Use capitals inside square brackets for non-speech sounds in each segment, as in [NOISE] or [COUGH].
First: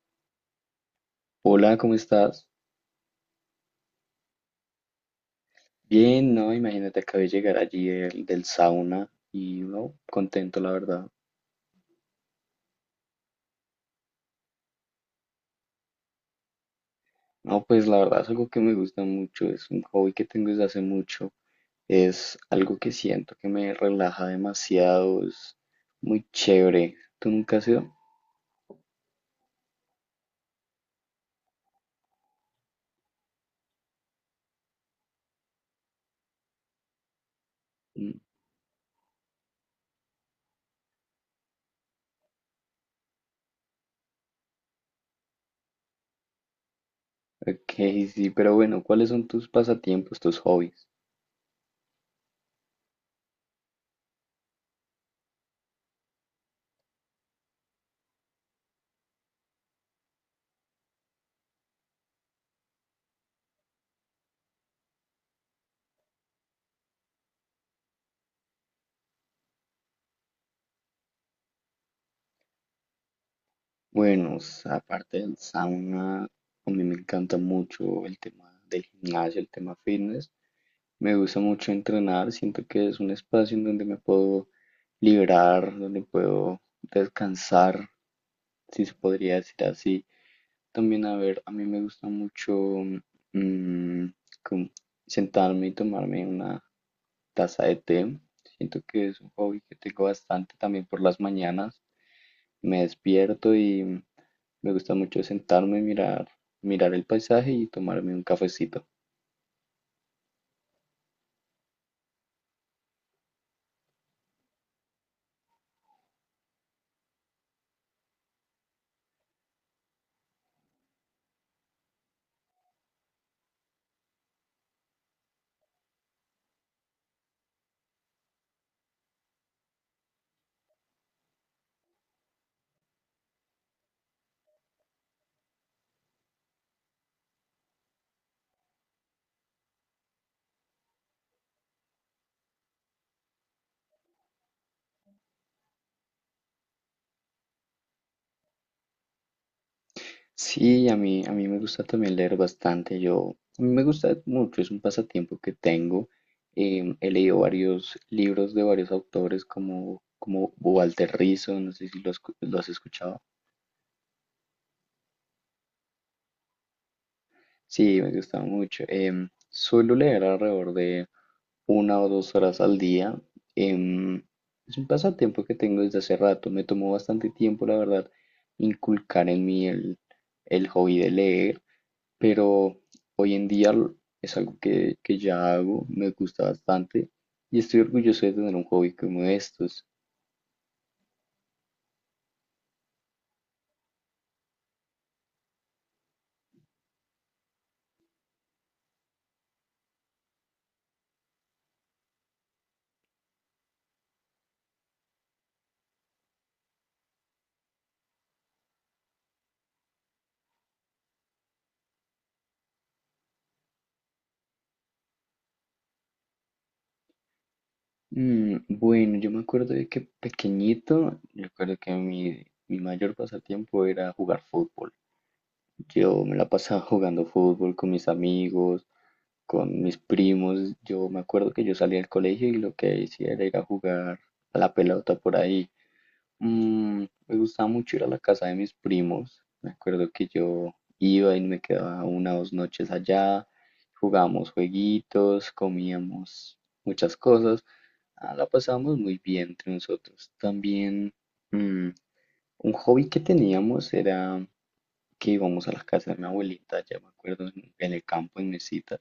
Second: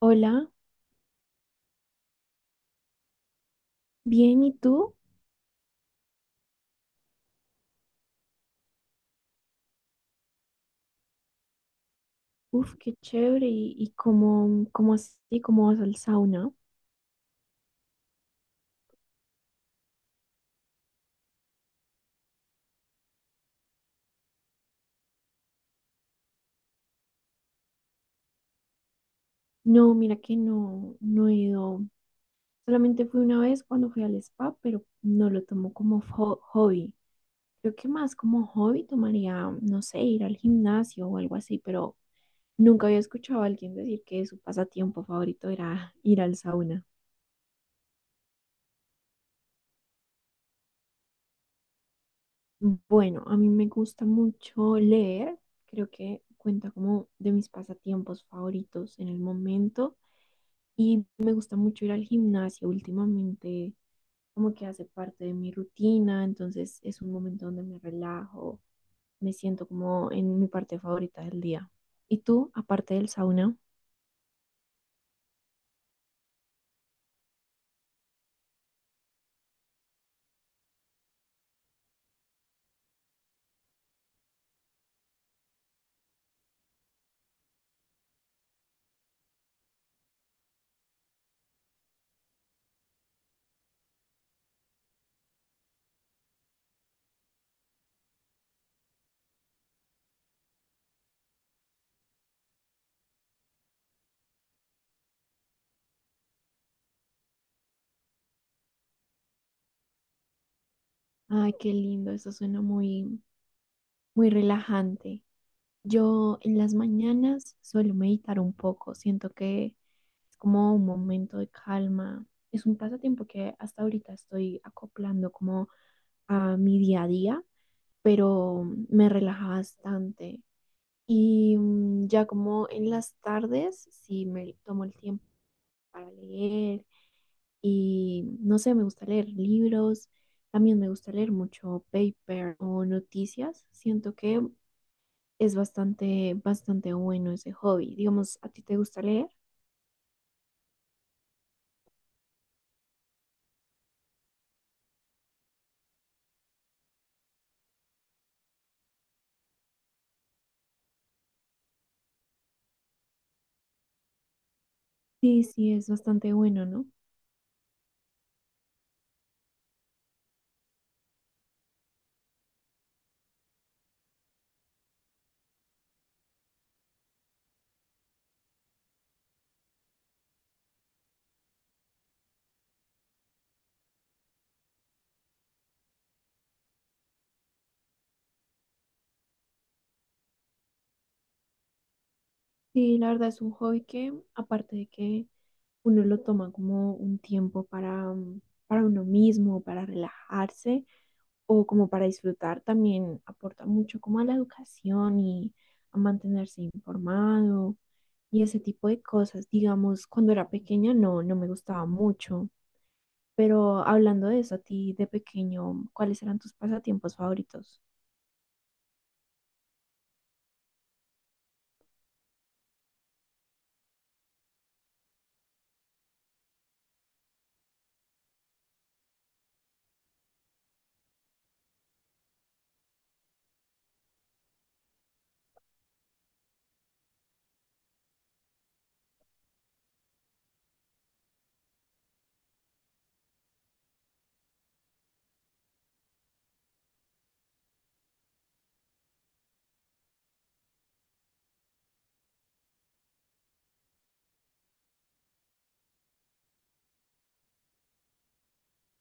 Hola, Hola, ¿cómo estás? bien, ¿y tú? Bien, no, imagínate, acabé de llegar allí del sauna y no, contento, la verdad. Uf, qué chévere. ¿Y cómo, así, cómo vas al sauna? No, pues la verdad es algo que me gusta mucho, es un hobby que tengo desde hace mucho, es algo que siento que me relaja demasiado, es muy chévere. ¿Tú nunca has ido? No, mira que no he ido. Solamente fui una vez cuando fui al spa, pero no lo tomo como hobby. Creo que más Mm. como hobby tomaría, no sé, ir al gimnasio o algo así, pero nunca había escuchado a alguien decir que su pasatiempo favorito era [LAUGHS] ir al sauna. Ok, sí, pero bueno, ¿cuáles son tus pasatiempos, tus hobbies? Bueno, a mí me gusta mucho leer, creo que cuenta como de mis pasatiempos favoritos en el momento y me gusta mucho ir al gimnasio últimamente, como que hace parte de mi rutina, entonces es un momento donde me relajo, me siento como en mi parte favorita del día. ¿Y tú, aparte del sauna? Bueno, s- aparte del sauna, a mí me encanta mucho el tema del gimnasio, el tema fitness. Me gusta mucho entrenar, siento que es un espacio en donde me puedo liberar, donde puedo descansar, si se podría decir así. También, a ver, a mí me gusta mucho mm, como sentarme y tomarme una taza de té. Siento que es un hobby que tengo bastante también por las mañanas. Me despierto y me gusta mucho sentarme, mirar, mirar el paisaje y tomarme un cafecito. Ay, qué lindo, eso suena muy, muy relajante. Yo en las mañanas suelo meditar un poco, siento que es como un momento de calma. Es un pasatiempo que hasta ahorita estoy acoplando como a mi día a día, pero me relaja bastante. Y ya como en las tardes, sí me tomo el tiempo para leer y no sé, me gusta leer libros, también me gusta leer mucho paper o noticias. Siento que es bastante, bastante bueno ese hobby. Digamos, ¿a ti te gusta leer? Sí, a mí me gusta también leer bastante. Yo, a mí me gusta mucho, es un pasatiempo que tengo. He leído varios libros de varios autores como Walter Rizzo, no sé si lo has escuchado. Sí, sí, es bastante bueno, ¿no? Sí, me gusta mucho. Suelo leer alrededor de 1 o 2 horas al día. Em, es un pasatiempo que tengo desde hace rato. Me tomó bastante tiempo, la verdad, inculcar en mí el hobby de leer. Pero hoy en día es algo que ya hago, me gusta bastante y estoy orgulloso de tener un hobby como estos. Sí, la verdad es un hobby que, aparte de que uno lo toma como un tiempo para, para uno mismo, para relajarse o como para disfrutar, también aporta mucho como a la educación y a mantenerse informado y ese tipo de cosas. Digamos, cuando era pequeña no me gustaba mucho. Pero hablando de eso, a ti de pequeño, ¿cuáles eran tus pasatiempos favoritos? Bueno, yo me acuerdo de que pequeñito, yo recuerdo que mi mayor pasatiempo era jugar fútbol. Yo me la pasaba [LAUGHS] jugando fútbol con mis amigos, con mis primos. Yo me acuerdo que yo salía del colegio y lo que hacía era ir a jugar a la pelota por ahí. Me gustaba mucho ir a la casa de mis primos. Me acuerdo que yo iba y me quedaba 1 o 2 noches allá. Jugábamos jueguitos, comíamos muchas cosas. Ah, la pasábamos muy bien entre nosotros. También mm, un hobby que teníamos era que íbamos a la casa de mi abuelita, ya me acuerdo, en el campo en Mesita.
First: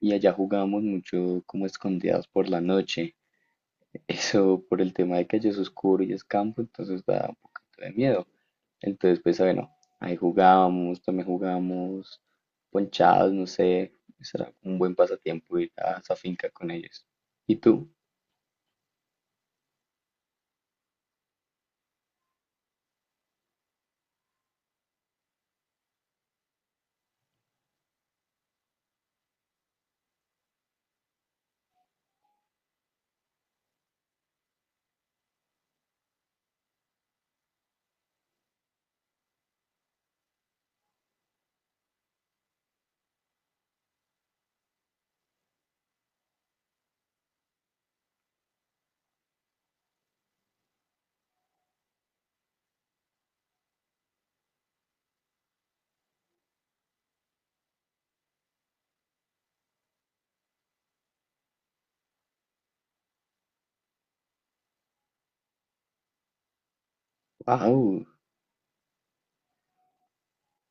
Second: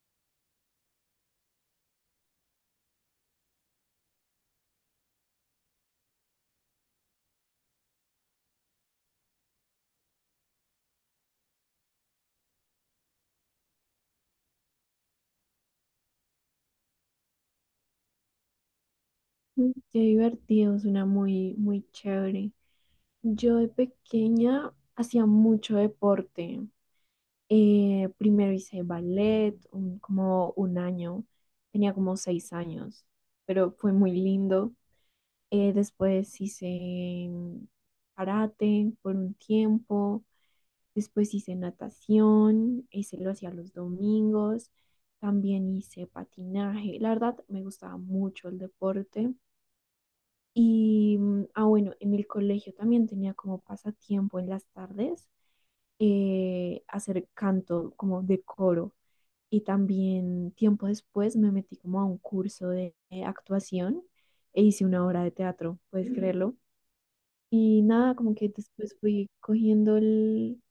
Y allá jugábamos mucho como escondidas por la noche. [LAUGHS] Eso por el tema de que allá es oscuro y es campo, entonces da un poquito de miedo. Entonces, pues bueno, ahí jugábamos, también jugábamos ponchados, no sé, será un buen pasatiempo ir a esa finca con ellos. ¿Y tú? Mm, qué divertido, suena muy, muy chévere. Yo de pequeña hacía mucho deporte. Primero hice ballet, como un año, tenía como 6 años, pero fue muy lindo. Después hice karate por un tiempo. Después hice natación, ese lo hacía los domingos. También hice patinaje. La verdad, me gustaba mucho el deporte. Y ah, bueno, en el colegio también tenía como pasatiempo en las tardes, hacer canto como de coro. Y también tiempo después me metí como a un curso de actuación e hice una obra de teatro, puedes Ujú. Creerlo. Y ¡Wow! nada, como que después fui cogiendo el,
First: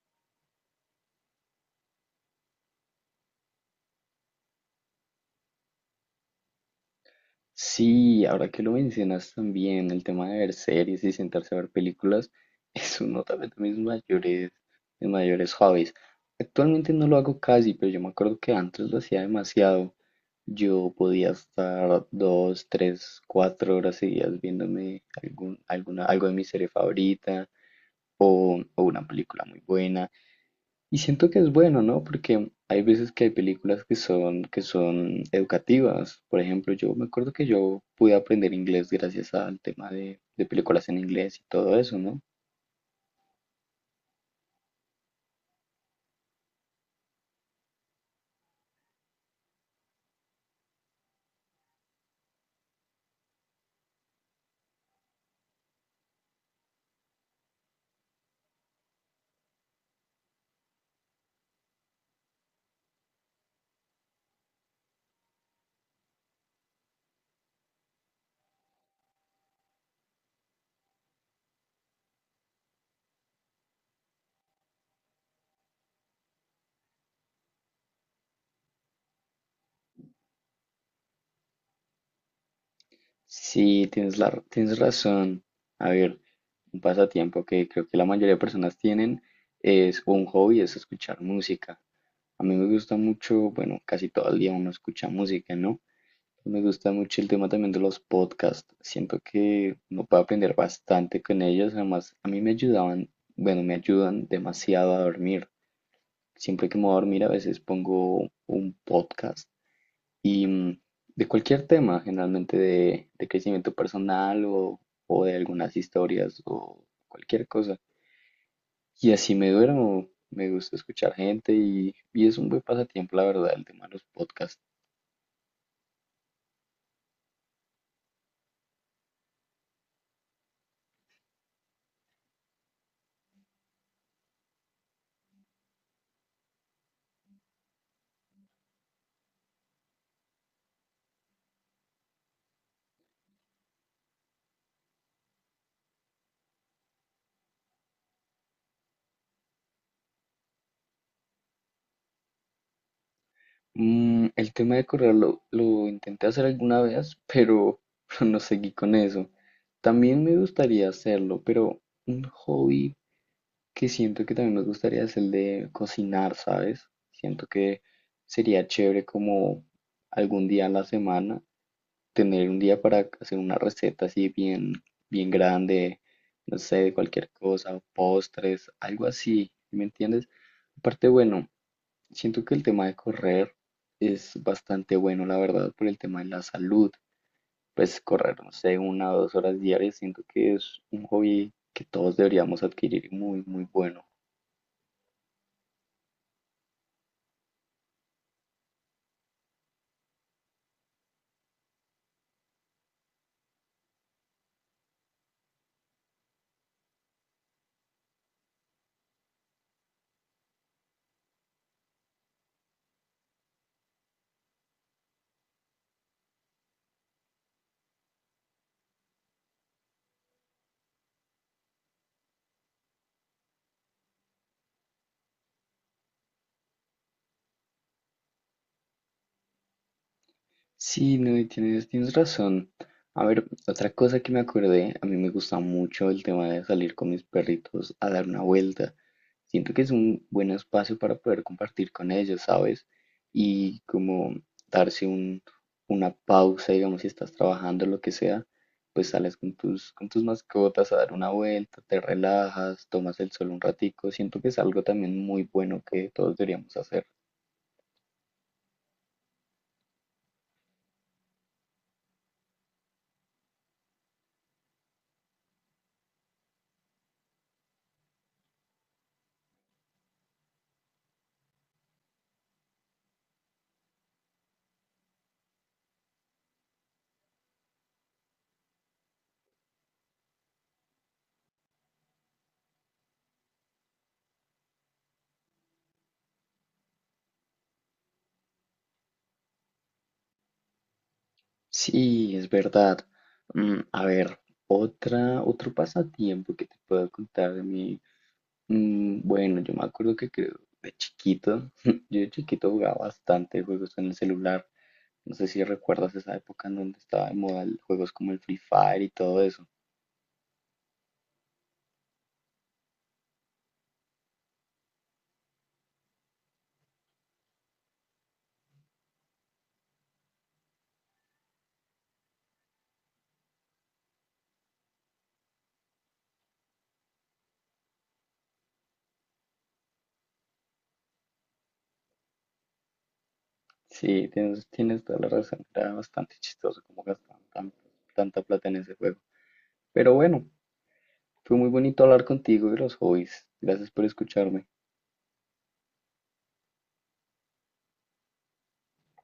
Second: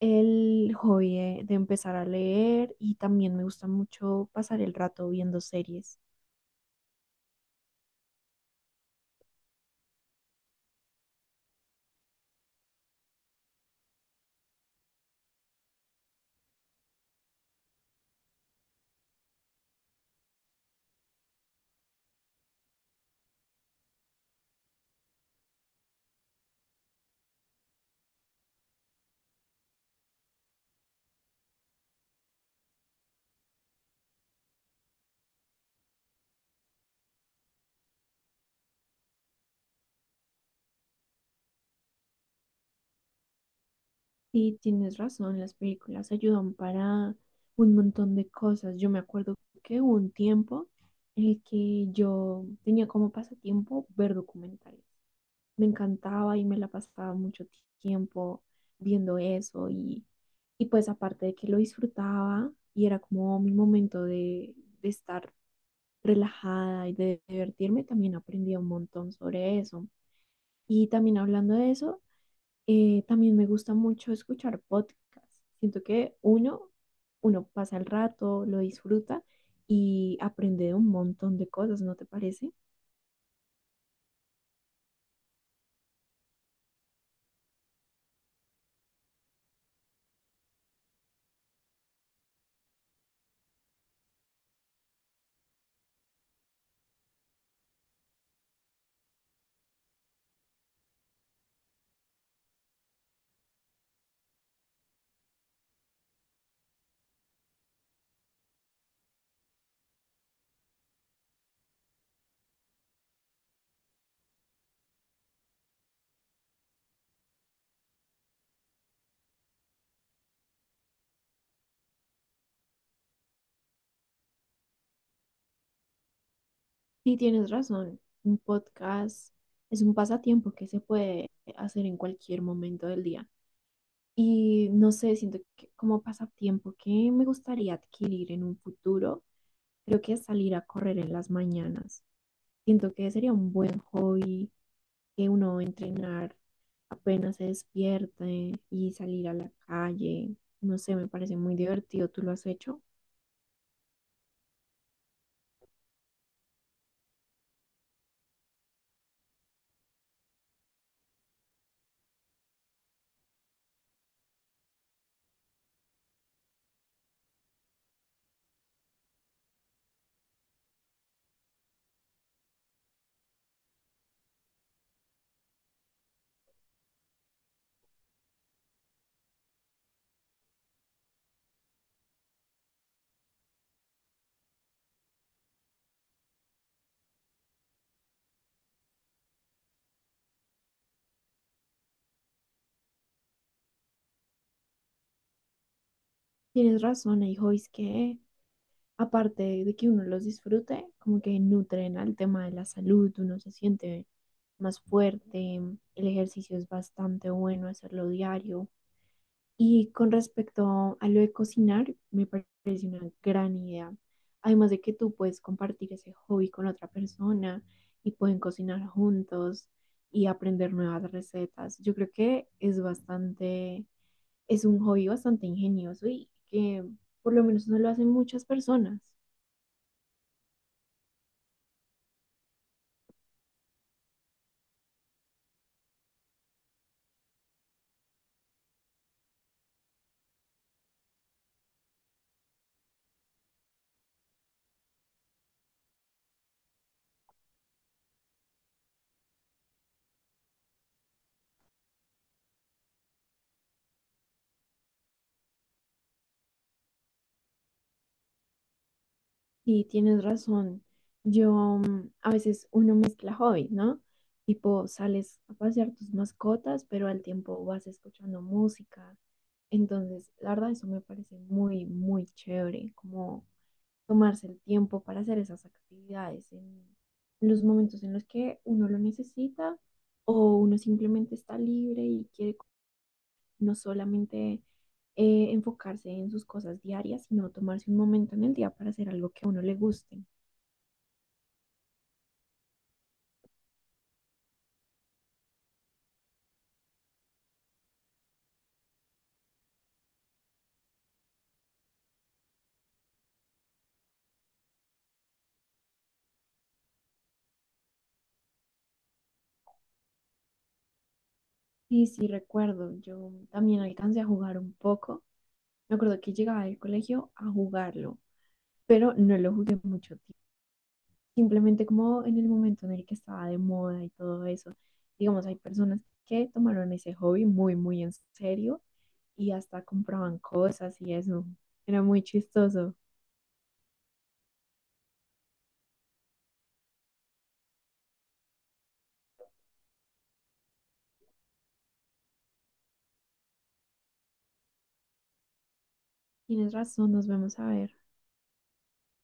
el hobby de empezar a leer y también me gusta mucho pasar el rato viendo series. Sí, ahora que lo mencionas también, el tema de ver series y sentarse a ver películas [LAUGHS] es uno también de mis mayores hobbies. Actualmente no lo hago casi, pero yo me acuerdo que antes lo hacía demasiado. Yo podía estar 2, 3, 4 horas seguidas viéndome algún, alguna, algo de mi serie favorita, o una película muy buena. Y siento que es bueno, ¿no? Porque hay veces que hay películas que son educativas. Por ejemplo, yo me acuerdo que yo pude aprender inglés gracias al tema de películas en inglés y todo eso, ¿no? Sí, tienes razón, las películas ayudan para un montón de cosas. Yo me acuerdo que hubo un tiempo en el que yo tenía como pasatiempo ver documentales. Me encantaba y me la pasaba mucho tiempo viendo eso y pues aparte de que lo disfrutaba y era como mi momento de estar relajada y de divertirme, también aprendí un montón sobre eso. Y también hablando de eso, también me gusta mucho escuchar podcasts. Siento que uno pasa el rato, lo disfruta y aprende de un montón de cosas, ¿no te parece? Sí, tienes tienes razón. A ver, un pasatiempo que creo que la mayoría de personas tienen es o un hobby, es escuchar música. A mí me gusta mucho, bueno, casi todo el día uno escucha música, ¿no? Me gusta mucho el tema también de los podcasts. Siento que uno puede aprender bastante con ellos. Además, a mí me ayudaban, bueno, me ayudan demasiado a dormir. Siempre que me voy a dormir, a veces pongo un podcast y de cualquier tema, generalmente de crecimiento personal o de algunas historias o cualquier cosa. Y así me duermo. Me gusta escuchar gente y es un buen pasatiempo, la verdad, el tema de los podcasts. Sí, tienes razón. Un podcast es un pasatiempo que se puede hacer en cualquier momento del día. Y no sé, siento que como pasatiempo que me gustaría adquirir en un futuro, creo que salir a correr en las mañanas. Siento que sería un buen hobby que uno va a entrenar apenas se despierte y salir a la calle. No sé, me parece muy divertido. ¿Tú lo has hecho? El tema de correr lo intenté hacer alguna vez, pero, [LAUGHS] pero no seguí con eso. También me gustaría hacerlo, pero un hobby que siento que también me gustaría es el de cocinar, ¿sabes? Siento que sería chévere como algún día a la semana tener un día para hacer una receta así bien, bien grande, no sé, de cualquier cosa, postres, algo así, ¿me entiendes? Aparte, bueno. Siento que el tema de correr es bastante bueno, la verdad, por el tema de la salud. Pues correr, no sé, 1 o 2 horas diarias, siento que es un hobby que todos deberíamos adquirir muy, muy bueno. Tienes razón, hay hobbies que aparte de que uno los disfrute, como que nutren al tema de la salud, uno se siente más fuerte, el ejercicio es bastante bueno hacerlo diario. Y con respecto a lo de cocinar, me parece una gran idea. Además de que tú puedes compartir ese hobby con otra persona y pueden cocinar juntos y aprender nuevas recetas. Yo creo que es un hobby bastante ingenioso y que por lo menos no lo hacen muchas personas. Sí, no, y tienes razón. A ver, otra cosa que me acordé, a mí me gusta mucho el tema de salir con mis perritos a dar una vuelta. Siento que es un buen espacio para poder compartir con ellos, ¿sabes? Y como darse un, una pausa, digamos, si estás trabajando, lo que sea, pues sales con tus, mascotas a dar una vuelta, te relajas, tomas el sol un ratico. Siento que es algo también muy bueno que todos deberíamos hacer. Sí, tienes razón. Yo a veces uno mezcla hobbies, ¿no? Tipo, sales a pasear tus mascotas, pero al tiempo vas escuchando música. Entonces, la verdad, eso me parece muy, muy chévere, como tomarse el tiempo para hacer esas actividades en los momentos en los que uno lo necesita o uno simplemente está libre y quiere no solamente, enfocarse en sus cosas diarias, sino tomarse un momento en el día para hacer algo que a uno le guste. Sí, es verdad. A ver, otra, otro pasatiempo que te puedo contar de mí. Bueno, yo me acuerdo que creo de chiquito, [LAUGHS] yo de chiquito jugaba bastante juegos en el celular. No sé si recuerdas esa época en donde estaba de moda juegos como el Free Fire y todo eso. Sí, sí, recuerdo. Yo también alcancé a jugar un poco. Me acuerdo que llegaba del colegio a jugarlo, pero no lo jugué mucho tiempo. Simplemente como en el momento en el que estaba de moda y todo eso. Digamos, hay personas que tomaron ese hobby muy, muy en serio y hasta compraban cosas y eso. Era muy chistoso. Sí, tienes toda la razón. Era bastante chistoso cómo gastaban tanta plata en ese juego. Pero bueno, fue muy bonito hablar contigo de los hobbies. Gracias por escucharme. Tienes razón, nos vemos a ver.